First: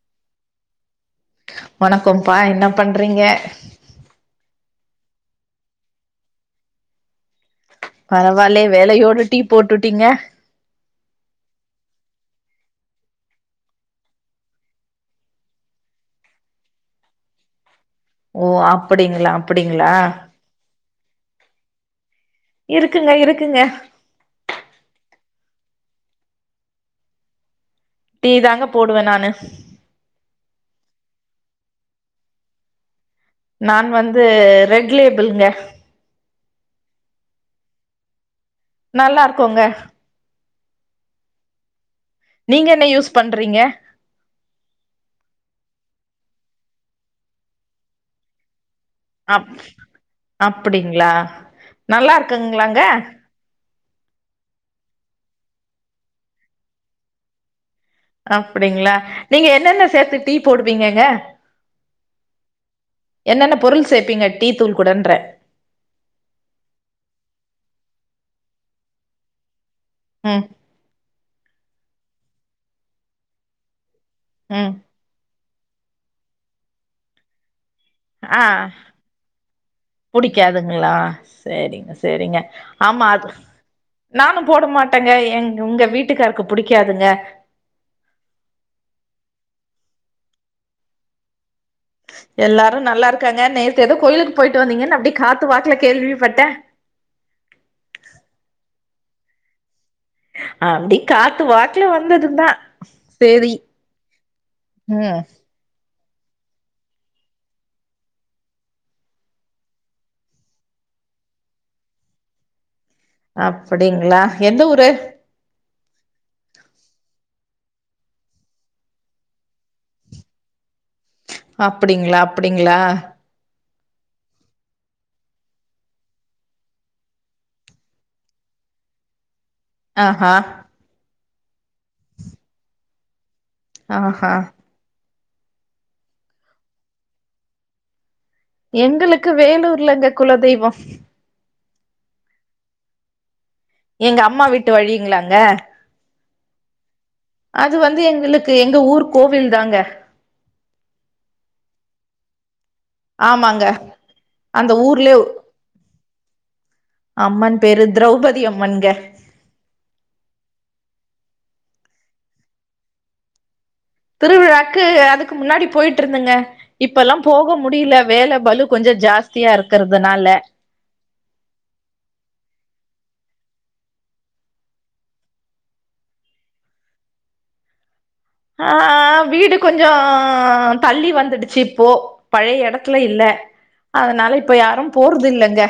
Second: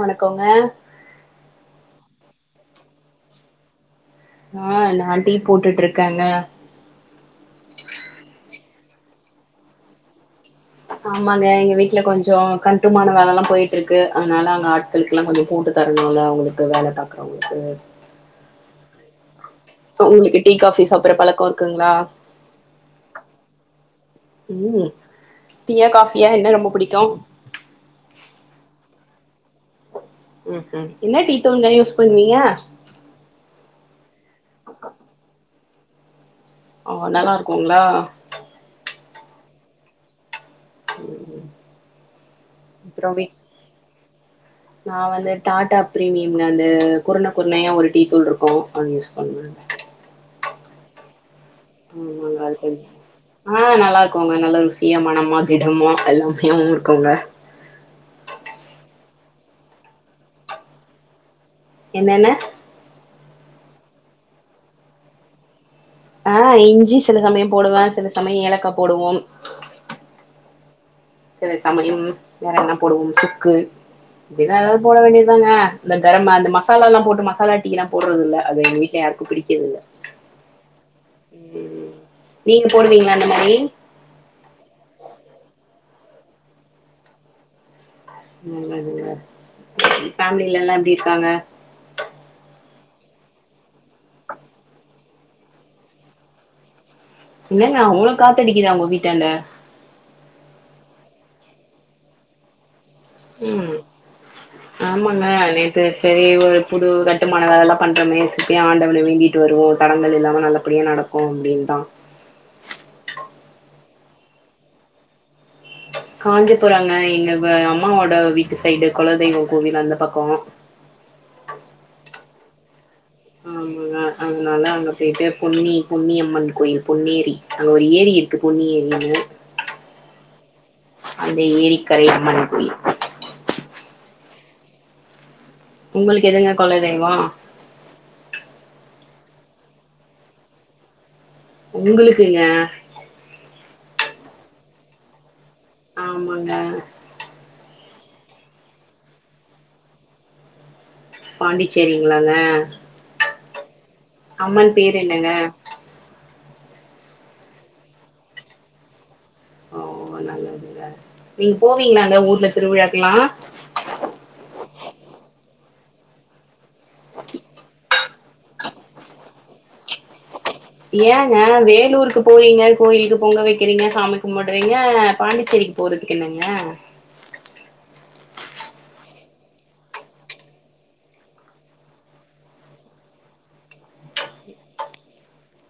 வணக்கோங்க வணக்கோ பா என்னா பண்றீங்க ஆ நா டீ போட்டுட்டு இருக்கேங்க பரவால்லயே வேலயோட டீ போட்டுட்டீங்க ஆமாங்க எங்க வீட்டுல கொஞ்சோ கட்டுமான வேலலா போயிட்டுருக்கு அதுனால அங்க ஆட்களுக் ல்லா கொஞ்சோ போட்டு தரணுன அவுங்களுக்கு வேல பாக்குறவங்களுக்கு ஓ அப்டிங்களா அப்டிங்களா உங்களுக்கு டீ காஃபி சாப்பற பழக்கோ இருக்குங்களா இருக்குங்க இருக்குங்க ம் டீ யா காஃபியா என்ன ரொம்ப புடிக்கு டி தாங்க போடுவ நானு ம்ம் என்ன டீத்துள்ங்க யூஸ் பண்ணுவீங்க நா வந்து ரெட்லேபிளுங்க ஒ நல்லா இருக்குங்களா நல்லா இருக்குங்க ம் ம் நீங்க என்ன அப்றோ யூஸ் வீ பண்றீங்க நா வந்து டாடா பிரீமியம்னு அந்த குருணை குருணையா ஒரு டீ தூள் இருக்கு அது யுஸ் அப் அப்டிங்களா ம் அது கொஞ் ஆ நல்லா இருக்குங்க நல்லா ருசியா மணமா திடமா எல்லாமாவே இருக்குங்க அப்டிங்களா நீங்க என்னென்ன சேத்து டீ போடுவிங்கங்க என்னென்ன என்னென்ன பொருள் சேப்பீங்க டீ தூள் கூடன்ற ஆ இஞ்சி சில சமயம் போடுவ சில சமய ஏலக்கா போடுவோம் ம் சில சமயம் வேற என்ன போடுவோம் சுக்கு இப்டிதா ம் எதாவது போட வேண்டியதுதாங்க அந்த கரம் அந்த மசால எல்லா போட்டு மசாலா டீ லா போடுறது இல்ல ஆ அது எங்க வீட்ல யாருக்கு பிடிக்கறதுதில்ல புடிக்காதுங்களா செரிங்க செரிங்க நீங்க ஆமா போடுவீங்களா அது அந்த மாரி நானு போட மாட்டேங்க எ எங்க வீட்டுக்காருக்கு புடிக்காதுங்க நல்லதுங்க ஃபேமிலில எல்லா எப்டி இருக்காங்க எல்லாரு நல்லா இருக்காங்க நேத்து ஏதோ கோயிலுக்கு போயிட்டு வந்தீங்கன்னு அப்டி காத்து வாக்கல கேள்விப்பட்டே என்னங்க அவளோ காத்த அடிக்குதா உங்க வீட்டாண்ட அப்டி காத்து வாக்குல வந்ததுதா சேரி ம் ம் ஆமாங்க நேத் செரி செரி ஒரு புது கட்டுமான வேல எல்லா பண்றோமே செரி ஆண்டவன வேண்டிட்டு வருவோ தடங்கள் இல்லாம நல்லபடியா நடக் கு அப்டினு தா அப்டிங்களா எந்த ஊரு காஞ்சிபுரங்க எங்க அம்மாவோட வீட்டு சைடு குலதெய்வ கோவில் அந்த பக்கோ அப்டிங்களா அப்டிங்களா ஆமாங்க அதனால அங்க போயிட்டு பொன்னி பொன்னியம்மன் கோயில் பொன்னேரி அங்க ஒரு ஏரி இருக்கு பொன்னி ஏரினு ஆஹா அந்த ஏரிக்கரை அம்மன் கோயில் ஆஹா உங்களுக்கு எதுங்க கொல தெய்வோ எங்களுக்கு வேலூர்லங்க குலதெய்வோ உங்களுக்குங்க எங்க அம்மா வீட்டு வழிங்களாங்க ஆமாங்க அது வந்து எங்குளுக்கு எங்க ஊர் கோவில் தாங்க பாண்டிச்சேரிங்களாங்க ஆமாங்க அந்த அம்மன் பேர் ஊர்லே என்னங்க அம்மன் பேரு திரௌபதி அம்மன்ங்க நீங் போவிங்ளாங்க ஊர்ல திருவிழாக்குல்லா திருவிழாக்கு அதுக்கு முன்னாடி போய்ட்ருந்தங்க இப்பல்லா போக முடில வேல பலு கொஞ்சோ ஜாஸ்தியாருக்கற்துனால ஏங்க வேலூருக்கு போறிங்க கோயிலுக்கு பொங்க வைக்கிறிங்க சாமி கும்முட்றிங்க பாண்டிச்சேரிக் போறதுக்கு என்னங்க ஆ ஆ வீடு கொஞ்சோ தள்ளி வந்துடுச்சு இப்போ பழைய எடத்துல இல்ல அதனால இப்ப யாரும் போறது இல்லங்க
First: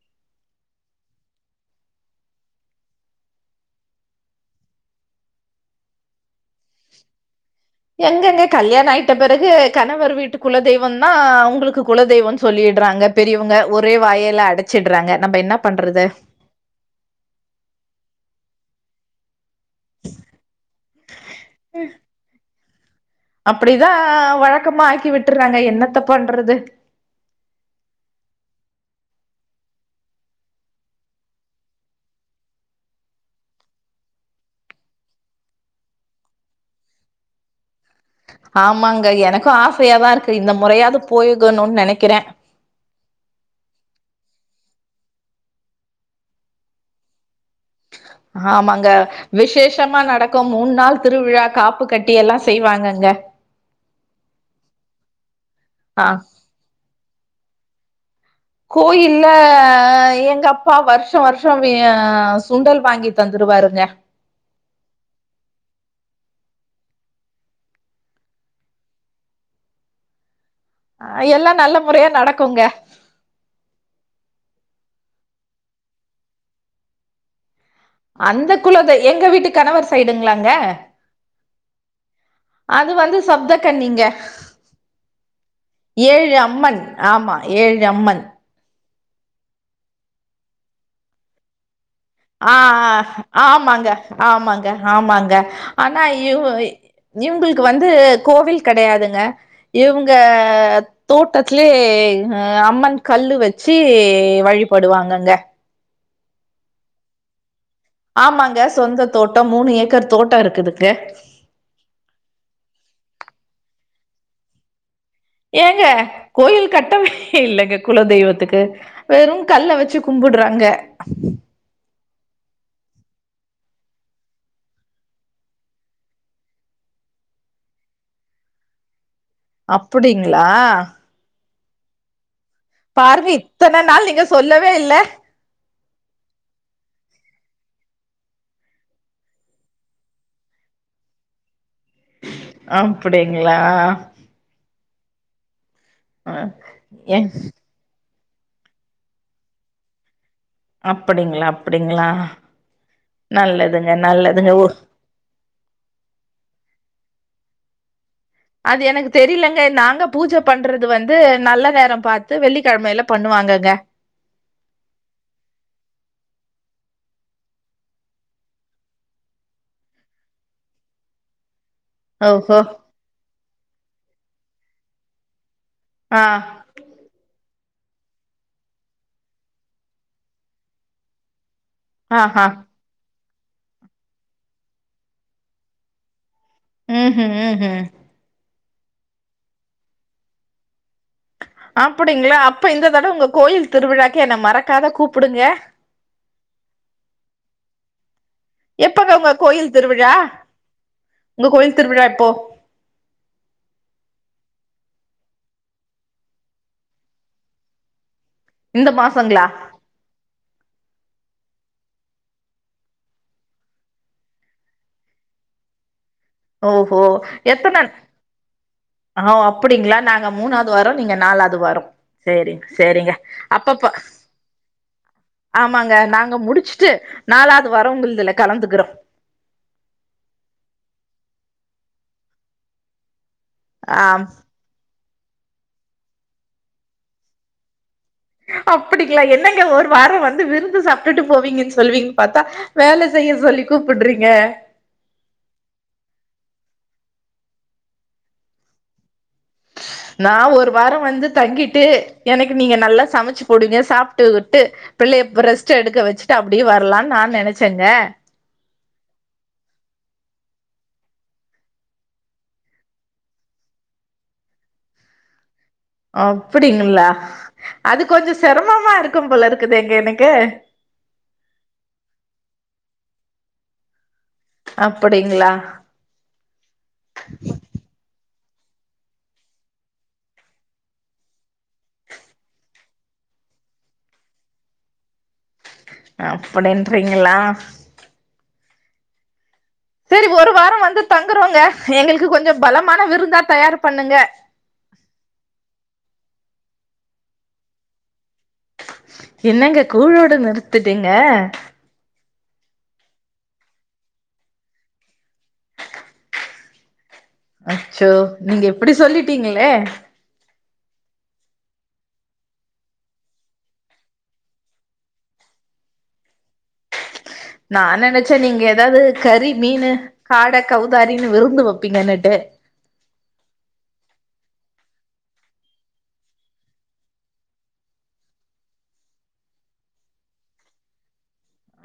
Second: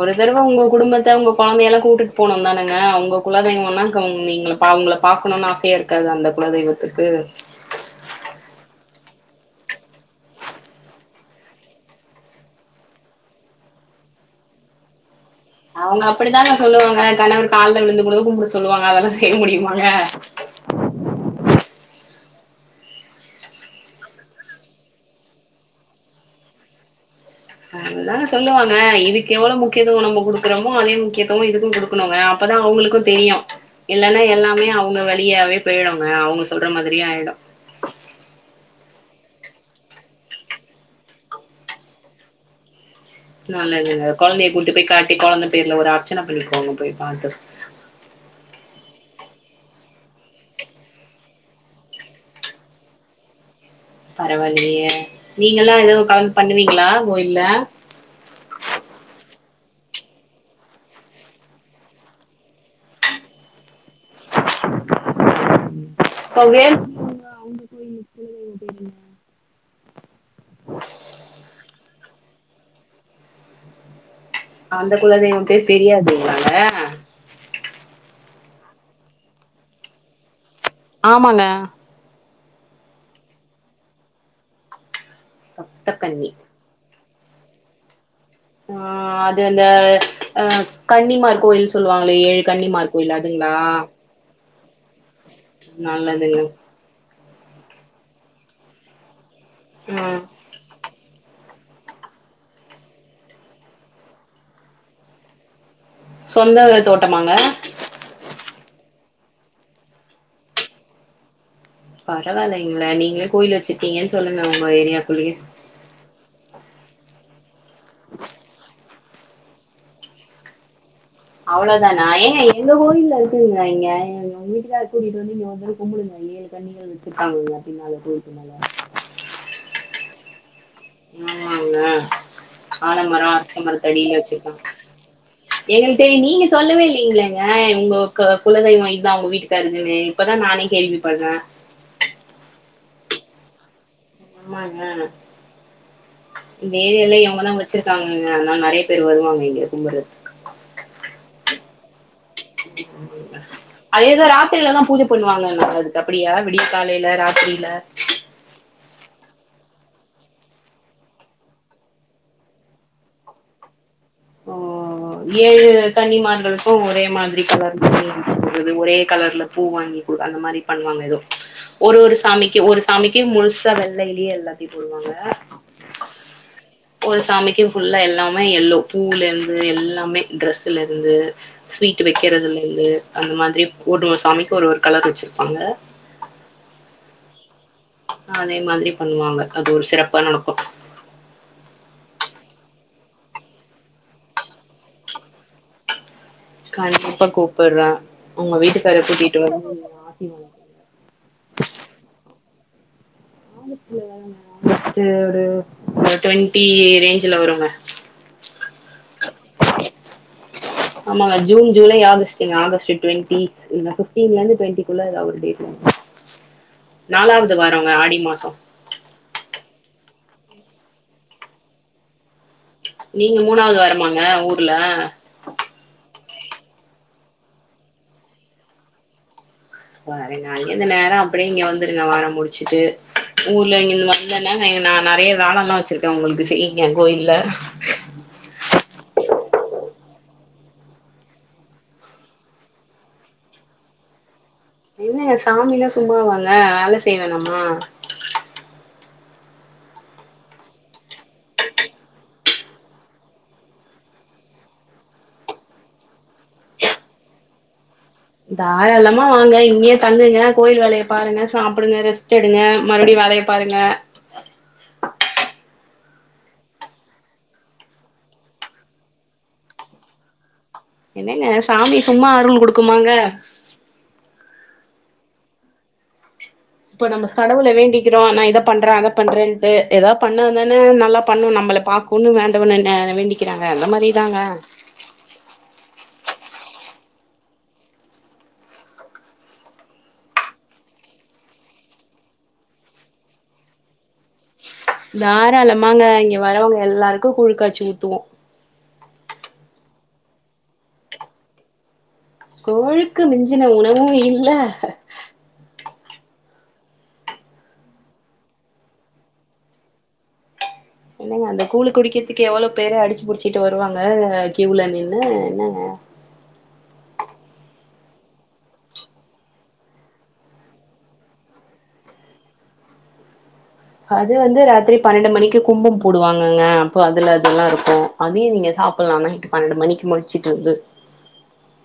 ஒரு தடவ உங்க குடும்பத்த உங்க கொழந்தய எல்லா கூட்டுட் போனுன் தானங்க உங்க குலதெய்வோன்னா க நீங்ளு பா அவுங்கள பாக்கணுன் ஆசையாருக்காதா அந்த குலதெய்வத்துக்கு எங்கங்க கல்யாண ஆயிட்ட பெறகு கணவர் வீட்டு குலதெய்வந்தா உங்குளுக்கு குலதெய்வோன் சொல்லிட்றாங்க பெரியவங்க ஒரே வாயால அடச்சிட்றாங்க நம்ப என்னப் அவுங்க அப்படித்தாங்க சொல்லுவாங்க கணவன் கால்ல விழுந்து கூட கும்புட சொல்லுவாங்க அதல்லா செய் முடியுமாங்க அ அப்டிதா வழக்கமா ஆக்கி விட்டுறாங்க என்னத்த பண்றது அதுதான சொல்லுவாங்க இதுக்கு எவ்ளவு முக்கியத்துவோ நம்போ குடுக்குறமோ அதே முக்கியத்துவம் இதுக்கும் குடுக் குனோங்க அப்பதா அவுங்குளுக்கும் தெரியு இல்லன்னா எல்லாமே அவுங்க வழியாவே போய்டோங்க அவுங்க சொல்ற மாதிரியே ஆய்டோ ஆமாங்க எனக்கோ ஆசையாதாருக்கு இந்த முறையாது போயிகனுன் நெனைக்கிறே நல்லதுங்க கொழந்தய கூட்டுப் போய் காட்டி கொழந்த பேர்ல ஒரு அர்ச்சன பண்ணிக்கோங்க போய் பாத்து ஆமாங்க விசேஷமா நடக்கும் மூண் நாள் திருவிழா காப்பு கட்டி எல்லா செய்வாங்கங்க பரவால்லயே நீங்கல்லா ஆ எதும் கலந்து பண்ணுவிங்ளா கோயில்ல கோயில்ல எங்க அப்பா வருஷ்ஷ வருஷ்ஷோ சுண்டல் வாங்கி தந்துருவாருங்க பவ்யன் அ எல்லா நல்ல முறையா நடக்குங்க அந்த குலதெய்வம் பேர் தெரியாது னால அந்த குலத்தெய் எங்க வீட்டு கணவர் சைடுங்ளாங்க ஆமாங்க அது வந்து சப்த கண்ணிங்க சப்த கன்னி ஏழு அம்மன் ஆமா ஏழு அம்மன் ஆ அது அந்த அ கன்னிமார் கோயில் சொல்லுவாங்களே ஏழு ஆ கன்னிமார் கோயில் ஆ அதுங்களா ஆமாங்க ஆமாங்க ஆமாங்க ஆனா நல்லதுங்க இவ் இவுங்குளுக்கு வந்து கோவில் கெடையாதுங்க இவுங்க ம் தோட்டத்லே ஆ அம்மன் கல்லு வெச்சி வழிபடுவாங்கங்க சொந்த தோட்டமாங்க ஆமாங்க சொந்த தோட்டோ மூணு ஏக்கர் தோட்டோ இருக்குதுங்க பரவால்லைங்ளே நீங்களே கோயில் வெச்சிர்க்கீங்கன் சொல்லுங்க உங்க ஏரியாக்குள்ளியே ஏங்க கோயில் கட்டவே இல்லங்க குல தெய்வத்துக்கு வெறும் கல்ல வெச்சி கும்புட்றாங்க அவ்ளோதானா ஏங்க எங்க கோயில்ல இருக்குதுங்க இங்க உங்க வீட்டுக்கார கூட்டிட்டு வந்து இங்க ஒர்தடவ கும்புடுங்க ஏழு கண்ணி [unintelligible] வெச்சிப்பாங்கல்ல பின்னால [unintelligible] மேல அப்டிங்ளா ஆமாங்க ஆலமரோ பாருங்க அரச இத்தன நாள் மரத்தடியில நீங்க சொல்லவே வச்சுர்க்காங்க இல்ல எங்கள்ட்ட நீங்க சொல்லவே இல்லைங்களங்க உங்க குலதெய்வம் இதா உங்க வீட்டுக்காருக்குன்னு இப்பதா நானே கேள்வி பட்றே அப்டிங்களா ஆமாங்க அ இந்த ஏ ஏரியாலயே அவங்கதாங்க வச்சிருக்காங்கங்க அதனால நறைய பேரு வருவாங்க இங்க கும்பட்றத்துக்கு அப்டிங்களா அப்டிங்களா நல்லதுங்க அதேதா நல்லதுங்க ஓ ராத்திரில தா பூஜை பண்ணுவாங்கங்க அதுக்கு அப்டியா விடிய காலையில ராத்திரில அது எனக்கு தெரியலங்க நாங்க பூஜை பண்றது வந்து நல்ல நேரம் பார்த்து வெள்ளிக்கிழமையில பண்ணுவாங்கங்க ஓ [inaudible] ஏழு கன்னிமார்களுக்கு ஒரே மாதிரி கலர்லறது ஒரே கலர்ல பூ வாங்கி பூ அந்த மாதிரி பண்ணுவாங்க எதோ ஒரு ஒரு ஓஹோ சாமிக்கு ஒரு சாமிக்கு முழுசா வெள்ளைலியே எல்லாத்தையு போடுவாங்க ஆ ஒரு சாமிக்கு ஃபுல்லா எல்லாமே எல்லோ பூல்லேருந்து எல்லாமே ட்ரெஸ்ஸுலேருந்து ஸ்வீட் ஆஹா வைக்கிறதுலருந்து அந்த மாதிரி கூடும்ம சாமிக்கு ஒரு ஒரு கலர் வச்சிருப்பாங்க ஹ் ஹ் ம் அதே மாதிரி பண்ணுவாங்க அது ஒரு சிறப்பா நடக்கு அப்டிங்ளா அப்ப இந்த தடவை உங்க கோயில் திருவிழாக்கு என்ன மறக்காத கூப்பிடுங்க கண்டிப்பா கூப்பிட்றே உங்க வீட்டுக்கார எப்பங்க உங்க கூட்டிட்டு வர்னு கோயில் திருவிழா உங்க கோயில் திருவிழா எப்போ அது ஒரு ட்வெண்ட்டி ரேஞ்ச்ல வருங்க இந்த மாசங்ளா ஆமாங்க ஜூன் ஜூலை ஆகஸ்ட்ங்க ஆகஸ்ட் ட்வெண்டி இல்ல பிப்ட்டீன் ல இருந்து ட்வெண்டிக்குள்ள எதா ஒரு டேட்டு ஓஹோ எப்போ தர் வாரங்க ஆடி மாசோ ஆ ஒ அப்டிங்ளா நாங்க மூணாவது வாரோ நீங்க நாலாவது வாரோ செரி செரிங்க நீங்க மூணாவது அப்பப்போ வாரமாங்க ஊர்ல ஆமாங்க நாங்க முடிச்சுட்டு நாளாவது வாரோ உங்கள்துல கலந்துக்கிறோ சரிங்க அங்கிருந்து நேரா அப்டியே இங்க வந்துருங்க வேல முடிச்சுட்டு ஊர்ல இங்கந்து ஆமா வந்தனே நா நிறைய வேலல்லா வச்சிருக்கே உங்களுக்கு செய்யுங்க கோயில்ல அப்படிங்களா என்னங்க ஒரு வாரோ வந்து விருந்து சாப்பிட்டுட்டு போவீங்கன் சொல்லுவீங்கன்னு பார்த்தா வேல செய்ய சொல்லி கூப்புட்றீங்க என்னங்க சாமின்னா சும்மாவாங்க வேல செய்ய வேணாம்மா நா ஒரு வாரோ வந்து தங்கிட்டு எனக்கு நீங்க நல்லா சமைச்சு போடுங்க சாப்ட்டு கிட்டு பிள்ளைய இப்போ ரெஸ்ட் எடுக்க வச்சுட்டு அப்படியே வரலான் நா நினைச்சங்க தாரளமா வாங்க இங்கேயே தங்குங்க கோயில் வேலைய பாருங்க சாப்டுங்க ரெஸ்ட் எடுங்க மறுப்டியு வேலய பாருங்க அப்டிங்ளா அது கொஞ்சோ சிரமமா இருக்கும் போல இருக்குதேங்க எனக்கு என்னங்க சாமி சும்மா அருள் கொடுக்குமாங்க அப்டிங்ளா இப்ப நம்ம கடவுள வேண்டிக்கிறோ நா இத பண்றேன் அதை பண்றேன்ட்டு எதா பண்ணா தானே நல்லா பண்ணு நம்மள பா பொண்ணு வேண்டவன்ன வேண்டிக்கிறாங்க அந்த மாரி தாங்க அப்படின்றீங்களா சரி ஒரு வாரோ வந்து தங்குறோங்க எங்களுக்கு கொஞ்ச பலமான விருந்தா தயார் பண்ணுங்க தாராளமாங்க இங்க வரவங்க எல்லாருக்கு கூழ் காய்சி ஊத்துவோ என்னங்க கூழோடு நிறுத்துட்டீங்க கூழுக்கு மிஞ்சின உணவு இல்ல அச்சோ நீங்க இப்படி சொல்லிட்டீங்களே என்னங்க அந்த கூழு குடிக்கிறதுக்கு எவ்வளோ பேரு அடிச்சு பிடிச்சிட்டு வருவாங்க கியூல நின்னு என்னங்க நான் நினைச்சே நீங்க எதாவது கறி மீனு காட கவுதாரின்னு விருந்து வைப்பீங்கனுட்டு அது வந்து ராத்திரி பன்னெண்டு மணிக்கு கும்பம் போடுவாங்கங்க அப்போ அதுல அதெல்லா இருக்கு அதையு நீங்க சாப்பிட்லாமேட்டு பன்னெண்டு மணிக்கு முளிச்சுட்டு இருந்து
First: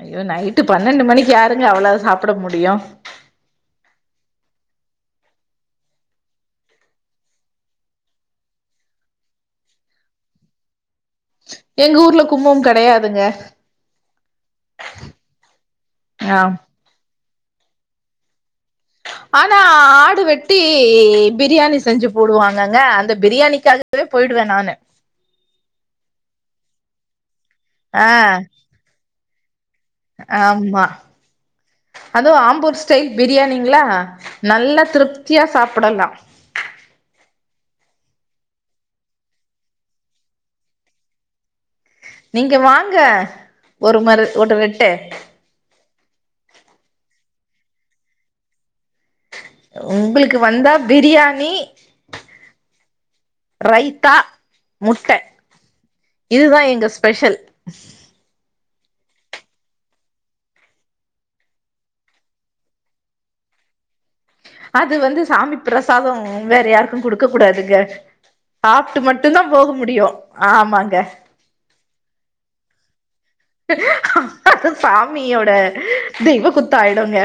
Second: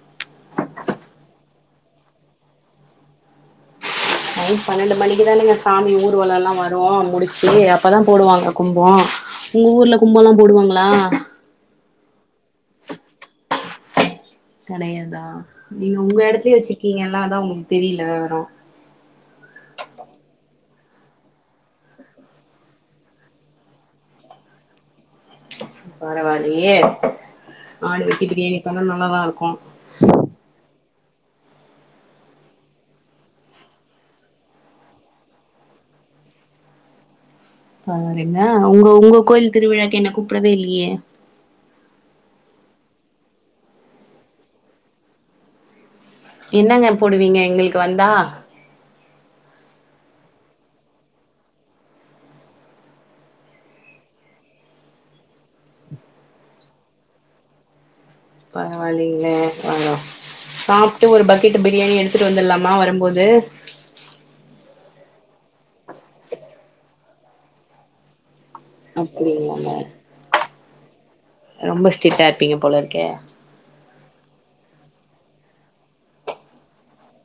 ஐயோ நைட்டு பன்னெண்டு மணிக்கு யாருங்க அவ்வளவு சாப்பிட முடியும் நைட்டு பன்னெண்டு மணிக்குதானேங்க சாமி ஊர்வலம் எல்லா வரும் முடிச்சு அப்பதா போடுவாங்க கும்போ உங்க ஊர்ல கும்போல்லா போடுவாங்களா எங்க ஊர்ல கும்போ கெடையாதுங்க கடையாதா நீங்க உங்க ஆ இடத்துலயே வச்சுக்கீங்கல்ல அதா உங்களுக்கு தெரியல ஆனா ஆடு வெட்டி பிரியாணி செஞ்சு போடுவாங்கங்க அந்த பிரியாணிக்காக வே போயிடுவே நானு பரவாயில்லையே ஆடு ஆ வெட்டி பிரியாணி பண்ணா நல்லாதா இருக்கு ஆமா அதுவு ஆம்பூர் ஸ்டைல் பிரியாணிங்களா நல்லா திருப்தியா சாப்பிடலா பாத்திங்களா உங்க உங்க கோயில் திருவிழாக்கு என்ன கூப்பிடவே இல்லையே நீங்க வாங்க ஒரு முற ஒரெட்டு என்னங்க போடுவீங்க எங்களுக்கு வந்தா உங்களுக்கு வந்தா பிரியாணி ரைத்தா முட்டை இதுதா எங்க ஸ்பெஷல் பரவால்லங்கலே வரோ சாப்ட்டு ஒரு பக்கெட் பிரியாணி எடுத்துட்டு வந்துட்லாமா வரம்போது அது வந்து சாமி பிரசாதம் வேற யாருக்கும் குடுக்க கூடாதுங்க சாப்ட்டு மட்டுந்தா போக அப்டிங்களாங்க முடியும் ஆமாங்க ரொம்ப ஸ்டிட்டா இருப்பீங்க போல இருக்கே சாமியோட தெய்வக்குத்தோ ஆயிடுங்க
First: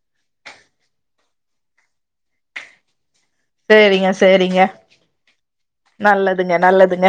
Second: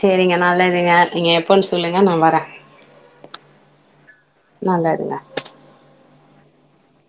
சேரிங்க நல்லதுங்க நீங்க எப்போன்னு சொல்லுங்க நா வரேன் சேரிங்க சேரிங்க நல்லதுங்க நல்லதுங்க